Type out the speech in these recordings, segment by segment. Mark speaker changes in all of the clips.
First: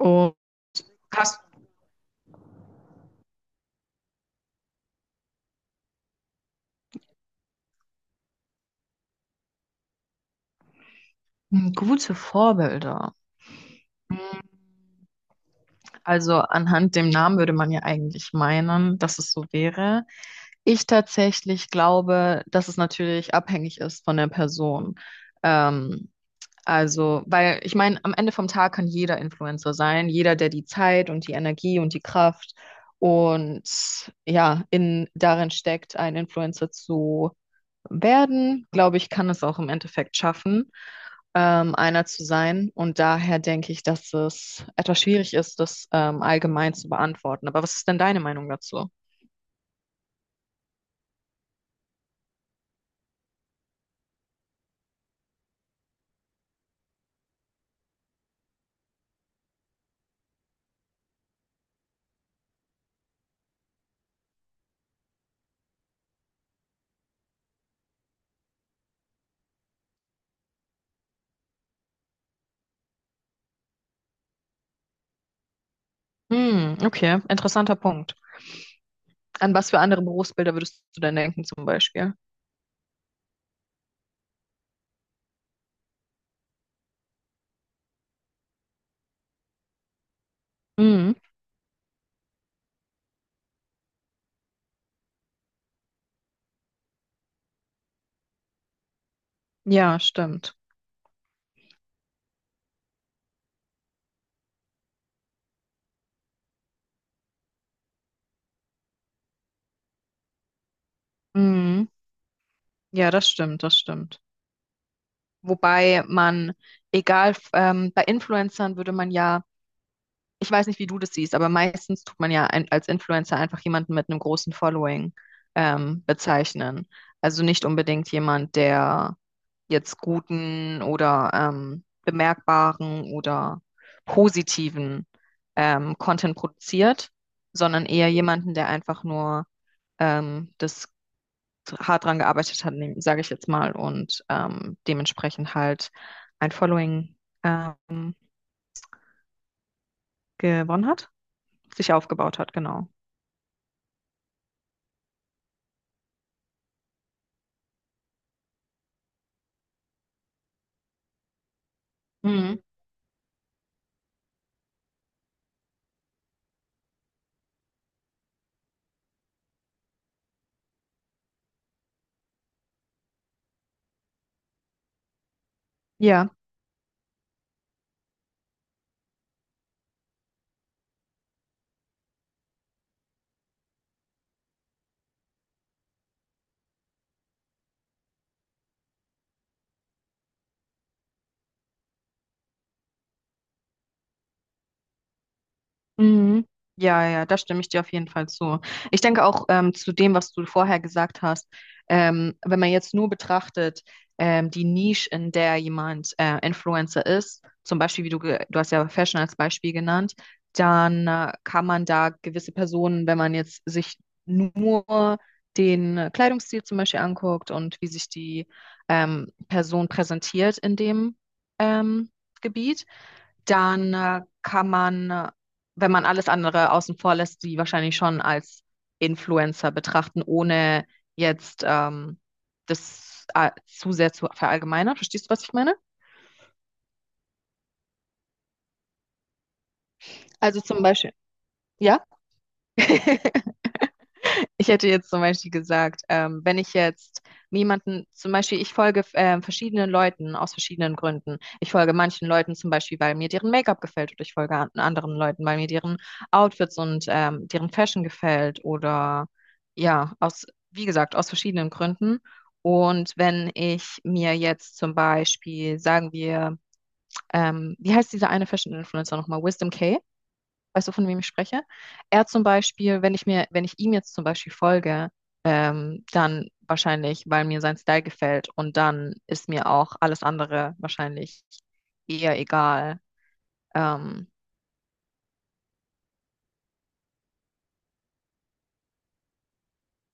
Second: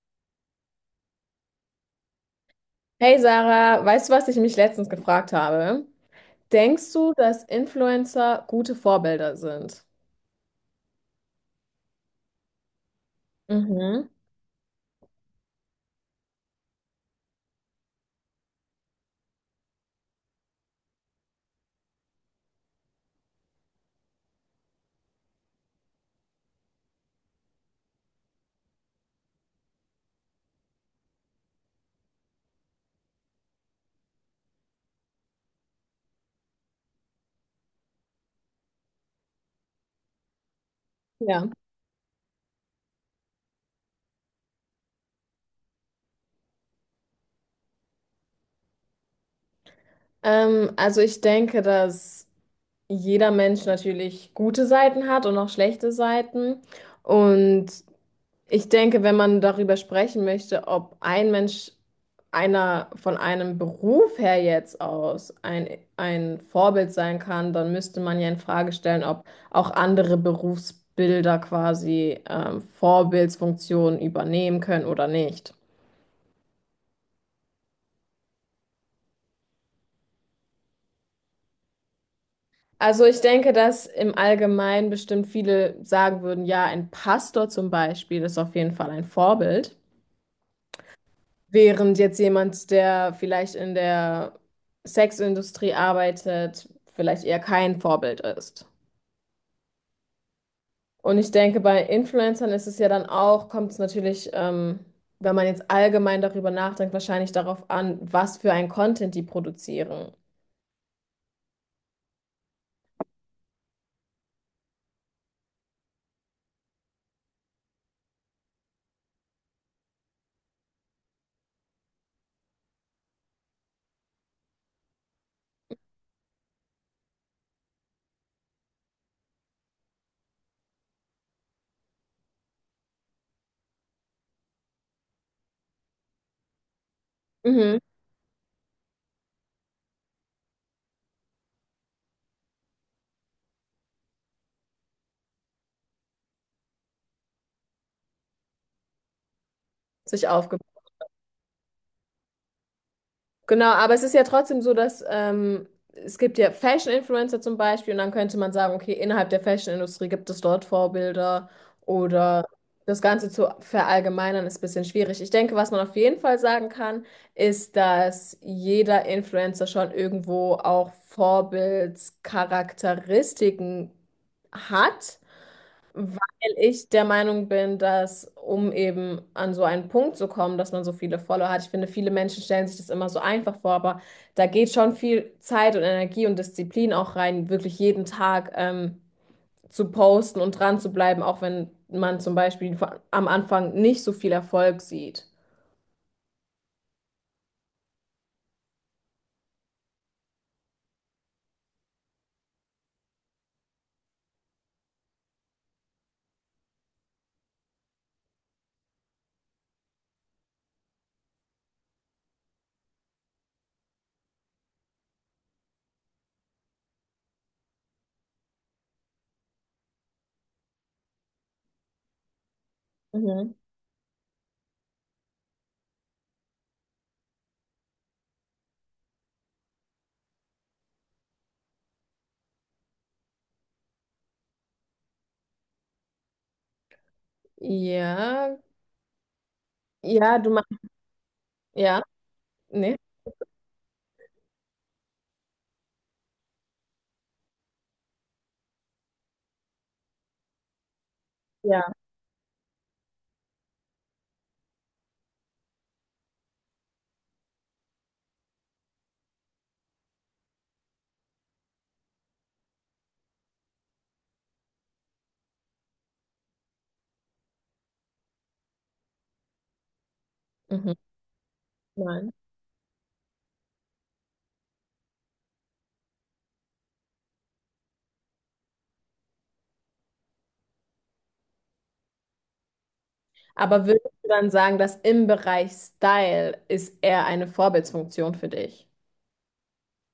Speaker 1: Oh, hast
Speaker 2: Hey Sarah, weißt du, was ich mich letztens gefragt habe? Denkst du, dass Influencer gute Vorbilder sind?
Speaker 1: hm, gute Vorbilder.
Speaker 2: Mhm.
Speaker 1: Also anhand dem Namen würde man ja eigentlich meinen, dass es so wäre. Ich tatsächlich glaube, dass es natürlich abhängig ist von der Person. Ähm, weil ich meine, am Ende vom Tag kann jeder Influencer sein, jeder, der die Zeit und die Energie und die Kraft und ja, in darin steckt, ein Influencer zu werden, glaube ich, kann es auch im Endeffekt schaffen,
Speaker 2: Ja.
Speaker 1: einer zu sein. Und daher denke ich, dass es etwas schwierig ist, das allgemein zu beantworten. Aber was ist denn deine Meinung dazu?
Speaker 2: Also ich denke, dass jeder Mensch natürlich gute Seiten hat und auch schlechte Seiten. Und Ich denke, wenn man darüber sprechen möchte, ob ein Mensch einer von einem Beruf her jetzt ein Vorbild sein kann, dann müsste man ja in Frage stellen, ob auch andere Berufsbilder quasi Vorbildsfunktionen übernehmen können oder nicht.
Speaker 1: Hm, okay, interessanter Punkt. An was für andere Berufsbilder würdest du denn denken, zum Beispiel?
Speaker 2: Also ich denke, dass im Allgemeinen bestimmt viele sagen würden, ja, ein Pastor zum Beispiel ist auf jeden Fall ein Vorbild.
Speaker 1: Hm,
Speaker 2: Während jetzt jemand, der vielleicht in der Sexindustrie arbeitet, vielleicht eher kein Vorbild ist.
Speaker 1: ja, stimmt.
Speaker 2: Und ich denke, bei Influencern ist es ja dann auch, kommt es natürlich, wenn man jetzt allgemein darüber nachdenkt, wahrscheinlich darauf an, was für ein Content die produzieren.
Speaker 1: Hm, ja, das stimmt, das stimmt. Wobei man, egal, bei Influencern würde man ja, ich weiß nicht, wie du das siehst, aber meistens tut man ja ein, als Influencer einfach jemanden mit einem großen Following bezeichnen. Also nicht unbedingt jemand, der jetzt guten oder bemerkbaren oder positiven Content produziert,
Speaker 2: Mhm.
Speaker 1: sondern eher jemanden, der einfach nur das hart dran gearbeitet hat, sage ich jetzt mal, und dementsprechend halt ein Following ähm,
Speaker 2: Sich aufgebaut.
Speaker 1: gewonnen hat, sich aufgebaut hat, genau.
Speaker 2: Genau, aber es ist ja trotzdem so, dass es gibt ja Fashion-Influencer zum Beispiel und dann könnte man sagen, okay, innerhalb der Fashion-Industrie gibt es dort Vorbilder oder
Speaker 1: Mhm.
Speaker 2: das Ganze zu verallgemeinern ist ein bisschen schwierig. Ich denke, was man auf jeden Fall sagen kann, ist, dass jeder Influencer schon irgendwo auch Vorbildscharakteristiken hat. Weil
Speaker 1: Ja,
Speaker 2: ich der Meinung bin, dass, um eben an so einen Punkt zu kommen, dass man so viele Follower hat, ich finde, viele Menschen stellen sich das immer so einfach vor, aber da geht schon viel Zeit und Energie und Disziplin auch rein, wirklich jeden Tag zu posten und dran zu bleiben, auch wenn man zum Beispiel am Anfang nicht so viel Erfolg sieht.
Speaker 1: mhm. Ja, ja, da stimme ich dir auf jeden Fall zu. Ich denke auch, zu dem, was du vorher gesagt hast, wenn man jetzt nur betrachtet, die Nische, in der jemand Influencer ist, zum Beispiel, wie du, du hast ja Fashion als Beispiel genannt, dann kann man da gewisse Personen, wenn man jetzt sich nur den Kleidungsstil zum Beispiel anguckt und wie sich die Person präsentiert in dem ähm, Gebiet,
Speaker 2: Mhm.
Speaker 1: dann wenn man alles andere außen vor lässt, die wahrscheinlich schon als Influencer betrachten, ohne jetzt das zu sehr zu verallgemeinern. Verstehst du, was ich meine?
Speaker 2: Ja, ja, du
Speaker 1: Also
Speaker 2: meinst,
Speaker 1: zum Beispiel,
Speaker 2: ja,
Speaker 1: ja?
Speaker 2: nee,
Speaker 1: Ich hätte jetzt zum Beispiel gesagt, wenn ich jetzt jemanden, zum Beispiel, ich folge verschiedenen Leuten aus verschiedenen Gründen. Ich
Speaker 2: ja,
Speaker 1: folge manchen Leuten zum Beispiel, weil mir deren Make-up gefällt, oder ich folge an anderen Leuten, weil mir deren Outfits und deren Fashion gefällt, oder ja, aus, wie gesagt, aus verschiedenen Gründen. Und wenn ich mir jetzt zum Beispiel, sagen wir, wie heißt diese eine Fashion-Influencer nochmal? Wisdom K. Weißt du,
Speaker 2: mhm.
Speaker 1: von wem ich spreche? Er
Speaker 2: Nein.
Speaker 1: zum Beispiel, wenn ich mir, wenn ich ihm jetzt zum Beispiel folge, dann wahrscheinlich, weil mir sein Style gefällt und dann ist mir auch alles andere wahrscheinlich eher egal.
Speaker 2: Aber würdest du
Speaker 1: Ähm,
Speaker 2: dann sagen, dass im Bereich Style ist eher eine Vorbildsfunktion für dich?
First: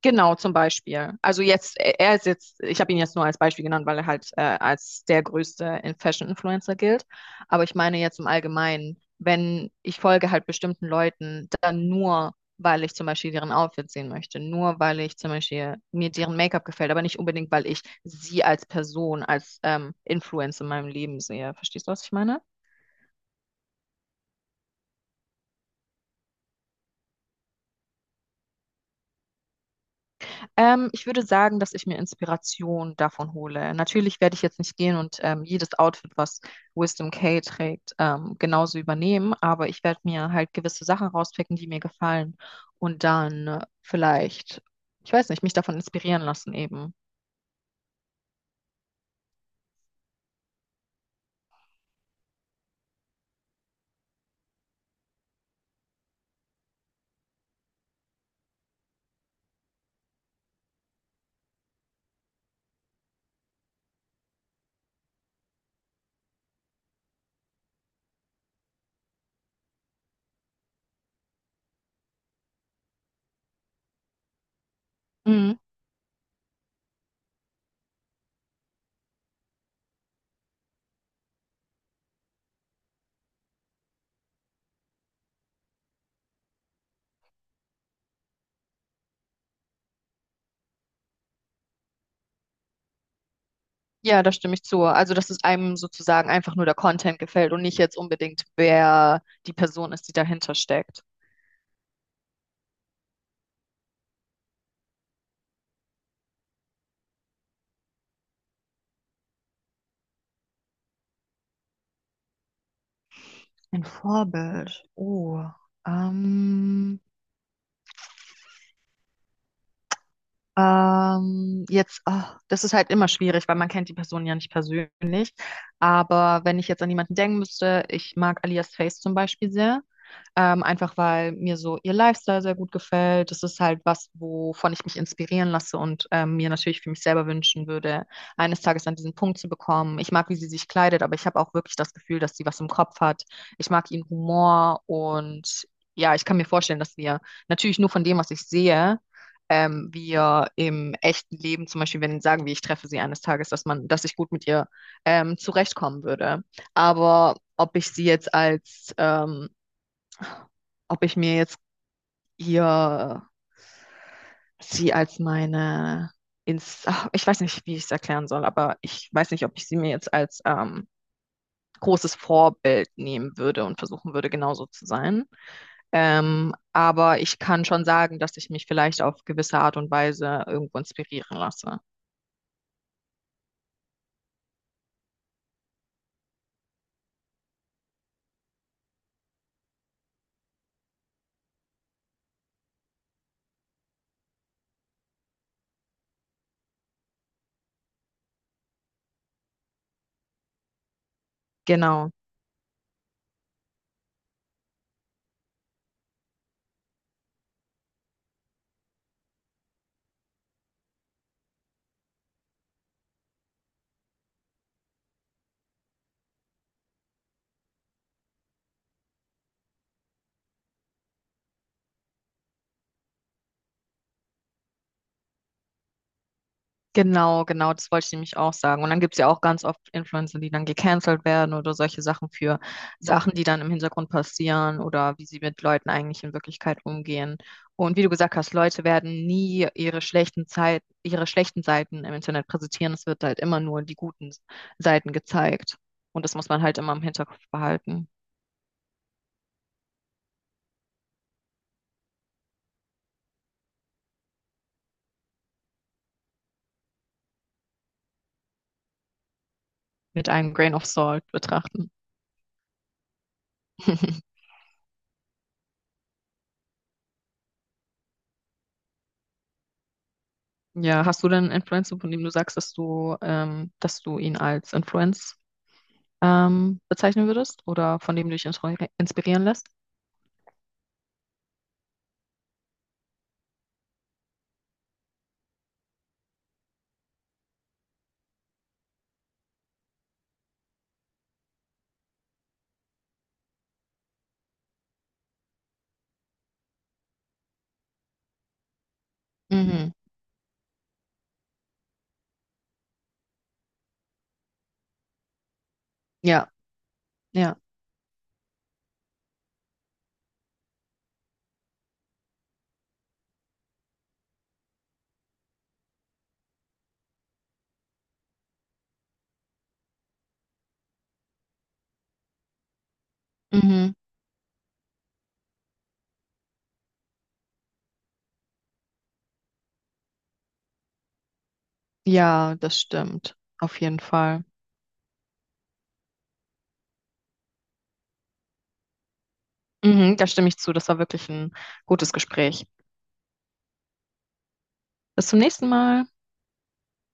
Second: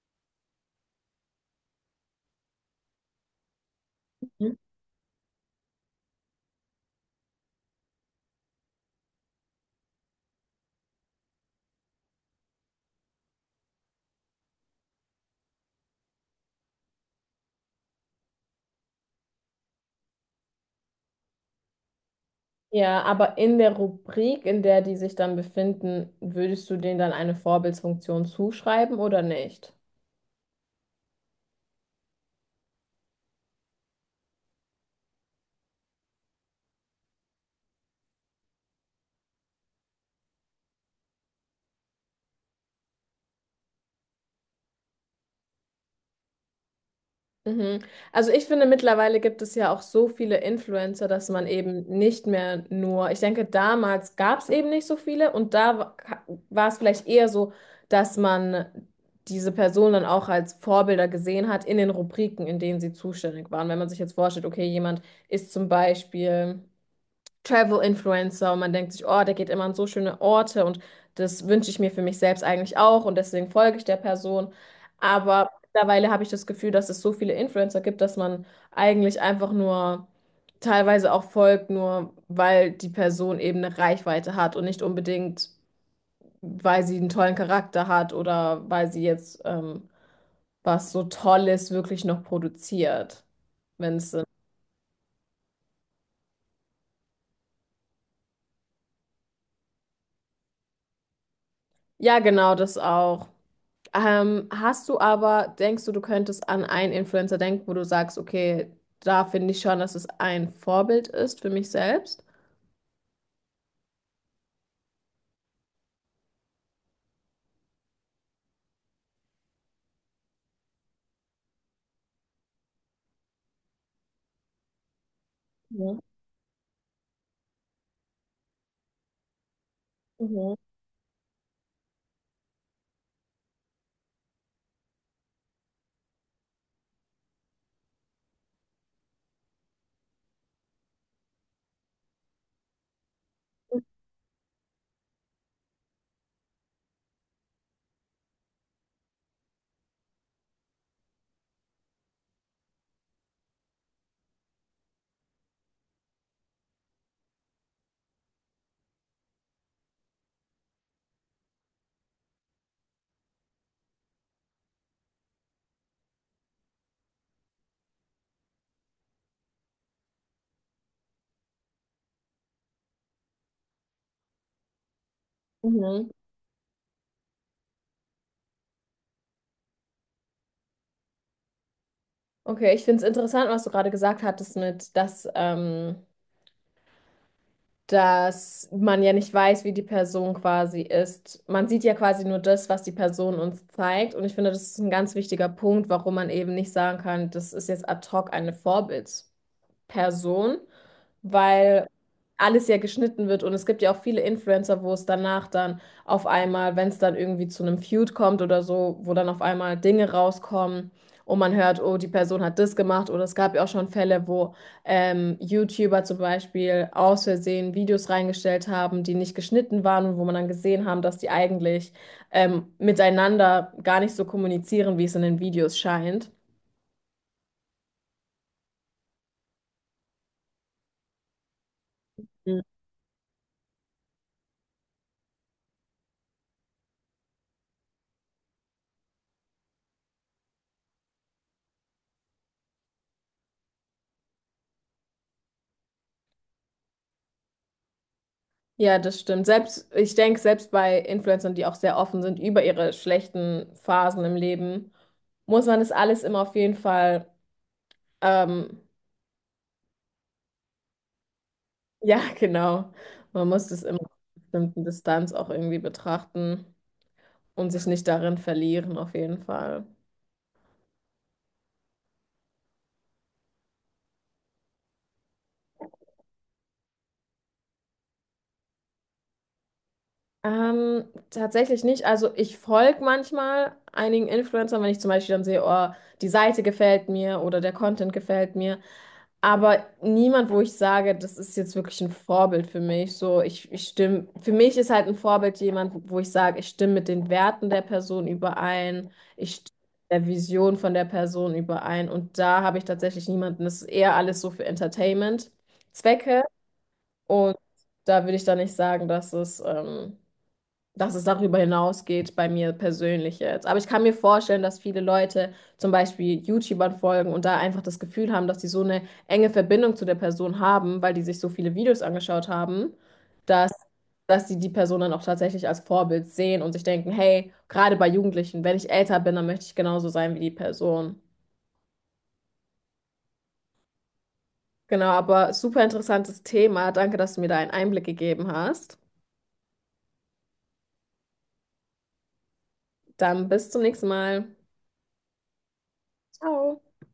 Speaker 1: Genau, zum Beispiel. Also jetzt, er ist jetzt, ich habe ihn jetzt nur als Beispiel genannt, weil er halt
Speaker 2: Hm?
Speaker 1: als der größte Fashion-Influencer gilt. Aber ich meine jetzt im Allgemeinen, wenn ich folge halt bestimmten Leuten, dann nur, weil ich zum Beispiel deren Outfit sehen möchte, nur weil ich zum Beispiel mir deren Make-up gefällt, aber nicht unbedingt, weil ich sie als Person, als Influencer in meinem Leben sehe. Verstehst du, was ich meine?
Speaker 2: Ja, aber in der Rubrik, in der die sich dann befinden, würdest du denen dann eine Vorbildsfunktion zuschreiben oder nicht?
Speaker 1: Ich würde sagen, dass ich mir Inspiration davon hole. Natürlich werde ich jetzt nicht gehen und jedes Outfit, was Wisdom K trägt, genauso übernehmen, aber ich werde mir halt gewisse Sachen rauspicken, die mir gefallen und dann vielleicht, ich weiß nicht, mich davon inspirieren lassen eben.
Speaker 2: Mhm. Also ich finde, mittlerweile gibt es ja auch so viele Influencer, dass man eben nicht mehr nur, ich denke, damals gab es eben nicht so viele und da war es vielleicht eher so, dass man diese Person dann auch als Vorbilder gesehen hat in den Rubriken, in denen sie zuständig waren. Wenn man sich jetzt vorstellt, okay, jemand ist zum Beispiel Travel-Influencer und man denkt sich, oh, der geht immer an so schöne Orte und das wünsche ich mir für mich selbst eigentlich auch und deswegen folge ich der Person. Aber
Speaker 1: Mhm.
Speaker 2: mittlerweile habe ich das Gefühl, dass es so viele Influencer gibt, dass man eigentlich einfach nur teilweise auch folgt, nur weil die Person eben eine Reichweite hat und nicht unbedingt, weil sie einen tollen Charakter hat oder weil sie jetzt was so Tolles wirklich noch produziert, wenn es
Speaker 1: Ja,
Speaker 2: Sinn.
Speaker 1: da stimme ich zu. Also, dass es einem sozusagen einfach nur der Content gefällt und nicht jetzt unbedingt, wer die Person ist, die dahinter steckt.
Speaker 2: Ja, genau, das auch. Hast du aber, denkst du, du könntest an einen Influencer denken, wo du sagst, okay, da finde ich schon, dass es ein Vorbild ist für mich selbst?
Speaker 1: Ein Vorbild. Oh, ähm, oh, das ist halt immer schwierig, weil man kennt die Person ja nicht persönlich.
Speaker 2: Mhm.
Speaker 1: Aber wenn ich jetzt an jemanden denken müsste, ich mag Alias Face zum Beispiel sehr,
Speaker 2: Mhm.
Speaker 1: einfach weil mir so ihr Lifestyle sehr gut gefällt. Das ist halt was, wovon ich mich inspirieren lasse und mir natürlich für mich selber wünschen würde, eines Tages an diesen Punkt zu bekommen. Ich mag, wie sie sich kleidet, aber ich habe auch wirklich das Gefühl, dass sie was im Kopf hat. Ich mag ihren Humor und ja, ich kann mir vorstellen, dass wir, natürlich nur von dem, was ich sehe, wir im echten Leben, zum Beispiel, wenn sagen wir, ich treffe sie eines Tages, dass man, dass ich gut mit ihr zurechtkommen würde. Aber ob ich sie jetzt als ähm, ob ich mir jetzt hier sie als meine ins, ach, ich weiß nicht, wie ich es erklären soll, aber ich weiß nicht, ob ich sie mir jetzt als großes Vorbild nehmen würde und versuchen würde, genauso zu sein.
Speaker 2: Mhm.
Speaker 1: Aber ich kann schon sagen, dass ich mich vielleicht auf gewisse Art und Weise irgendwo inspirieren lasse.
Speaker 2: Okay, ich finde es interessant, was du gerade gesagt hattest mit, dass, dass man ja nicht weiß, wie die Person quasi ist. Man sieht ja quasi nur das, was die Person uns zeigt. Und ich finde, das ist ein ganz wichtiger Punkt, warum man eben nicht sagen kann, das ist jetzt ad hoc eine Vorbild. Person, weil
Speaker 1: Genau.
Speaker 2: alles ja geschnitten wird und es gibt ja auch viele Influencer, wo es danach dann auf einmal, wenn es dann irgendwie zu einem Feud kommt oder so, wo dann auf einmal Dinge rauskommen und man hört, oh, die Person hat das gemacht, oder es gab ja auch schon Fälle, wo YouTuber zum Beispiel aus Versehen Videos reingestellt haben, die nicht geschnitten waren und wo man dann gesehen haben, dass die eigentlich miteinander gar nicht so kommunizieren, wie es in den Videos scheint.
Speaker 1: Genau, genau, das wollte ich nämlich auch sagen. Und dann gibt es ja auch ganz oft Influencer, die dann gecancelt werden oder solche Sachen für Sachen, die dann im Hintergrund passieren oder wie sie mit Leuten eigentlich in Wirklichkeit umgehen. Und wie du gesagt hast, Leute werden nie ihre schlechten Zeit, ihre schlechten Seiten im Internet präsentieren. Es wird halt immer nur die guten Seiten gezeigt. Und das muss man halt immer im Hinterkopf behalten,
Speaker 2: Ja, das stimmt. Selbst, ich denke, selbst bei Influencern, die auch sehr offen sind über ihre schlechten Phasen im Leben, muss man das alles immer auf jeden Fall, ähm,
Speaker 1: mit einem Grain of Salt betrachten.
Speaker 2: ja, genau. Man muss das immer auf einer bestimmten Distanz auch irgendwie betrachten und sich nicht darin verlieren, auf jeden Fall.
Speaker 1: Ja, hast du denn einen Influencer, von dem du sagst, dass du ihn als Influencer bezeichnen würdest oder von dem du dich inspirieren lässt?
Speaker 2: Ähm, tatsächlich nicht. Also ich folge manchmal einigen Influencern, wenn ich zum Beispiel dann sehe, oh, die Seite gefällt mir oder der Content gefällt mir. Aber niemand, wo ich sage, das ist jetzt wirklich ein Vorbild für mich. So, ich stimme, für mich ist halt ein Vorbild jemand, wo ich sage, ich stimme mit den Werten der Person überein, ich stimme
Speaker 1: Mhm.
Speaker 2: mit der Vision von der Person überein. Und da habe ich tatsächlich niemanden. Das ist eher alles so für Entertainment-Zwecke.
Speaker 1: Ja,
Speaker 2: Und
Speaker 1: ja.
Speaker 2: da würde ich dann nicht sagen, dass es darüber hinausgeht bei mir persönlich jetzt. Aber ich kann mir vorstellen, dass viele Leute zum Beispiel YouTubern folgen und da einfach das Gefühl haben, dass sie so eine enge Verbindung zu der Person haben, weil die sich so viele Videos angeschaut haben, dass,
Speaker 1: Mhm.
Speaker 2: dass sie die Person dann auch tatsächlich als Vorbild sehen und sich denken, hey, gerade bei Jugendlichen, wenn ich älter bin, dann möchte ich genauso sein wie die Person.
Speaker 1: Ja, das stimmt. Auf jeden Fall.
Speaker 2: Genau, aber super interessantes Thema. Danke, dass du mir da einen Einblick gegeben hast.
Speaker 1: Mhm, da stimme ich zu. Das war wirklich ein gutes Gespräch.
Speaker 2: Dann bis zum nächsten Mal.
Speaker 1: Bis zum nächsten Mal.
Speaker 2: Ciao.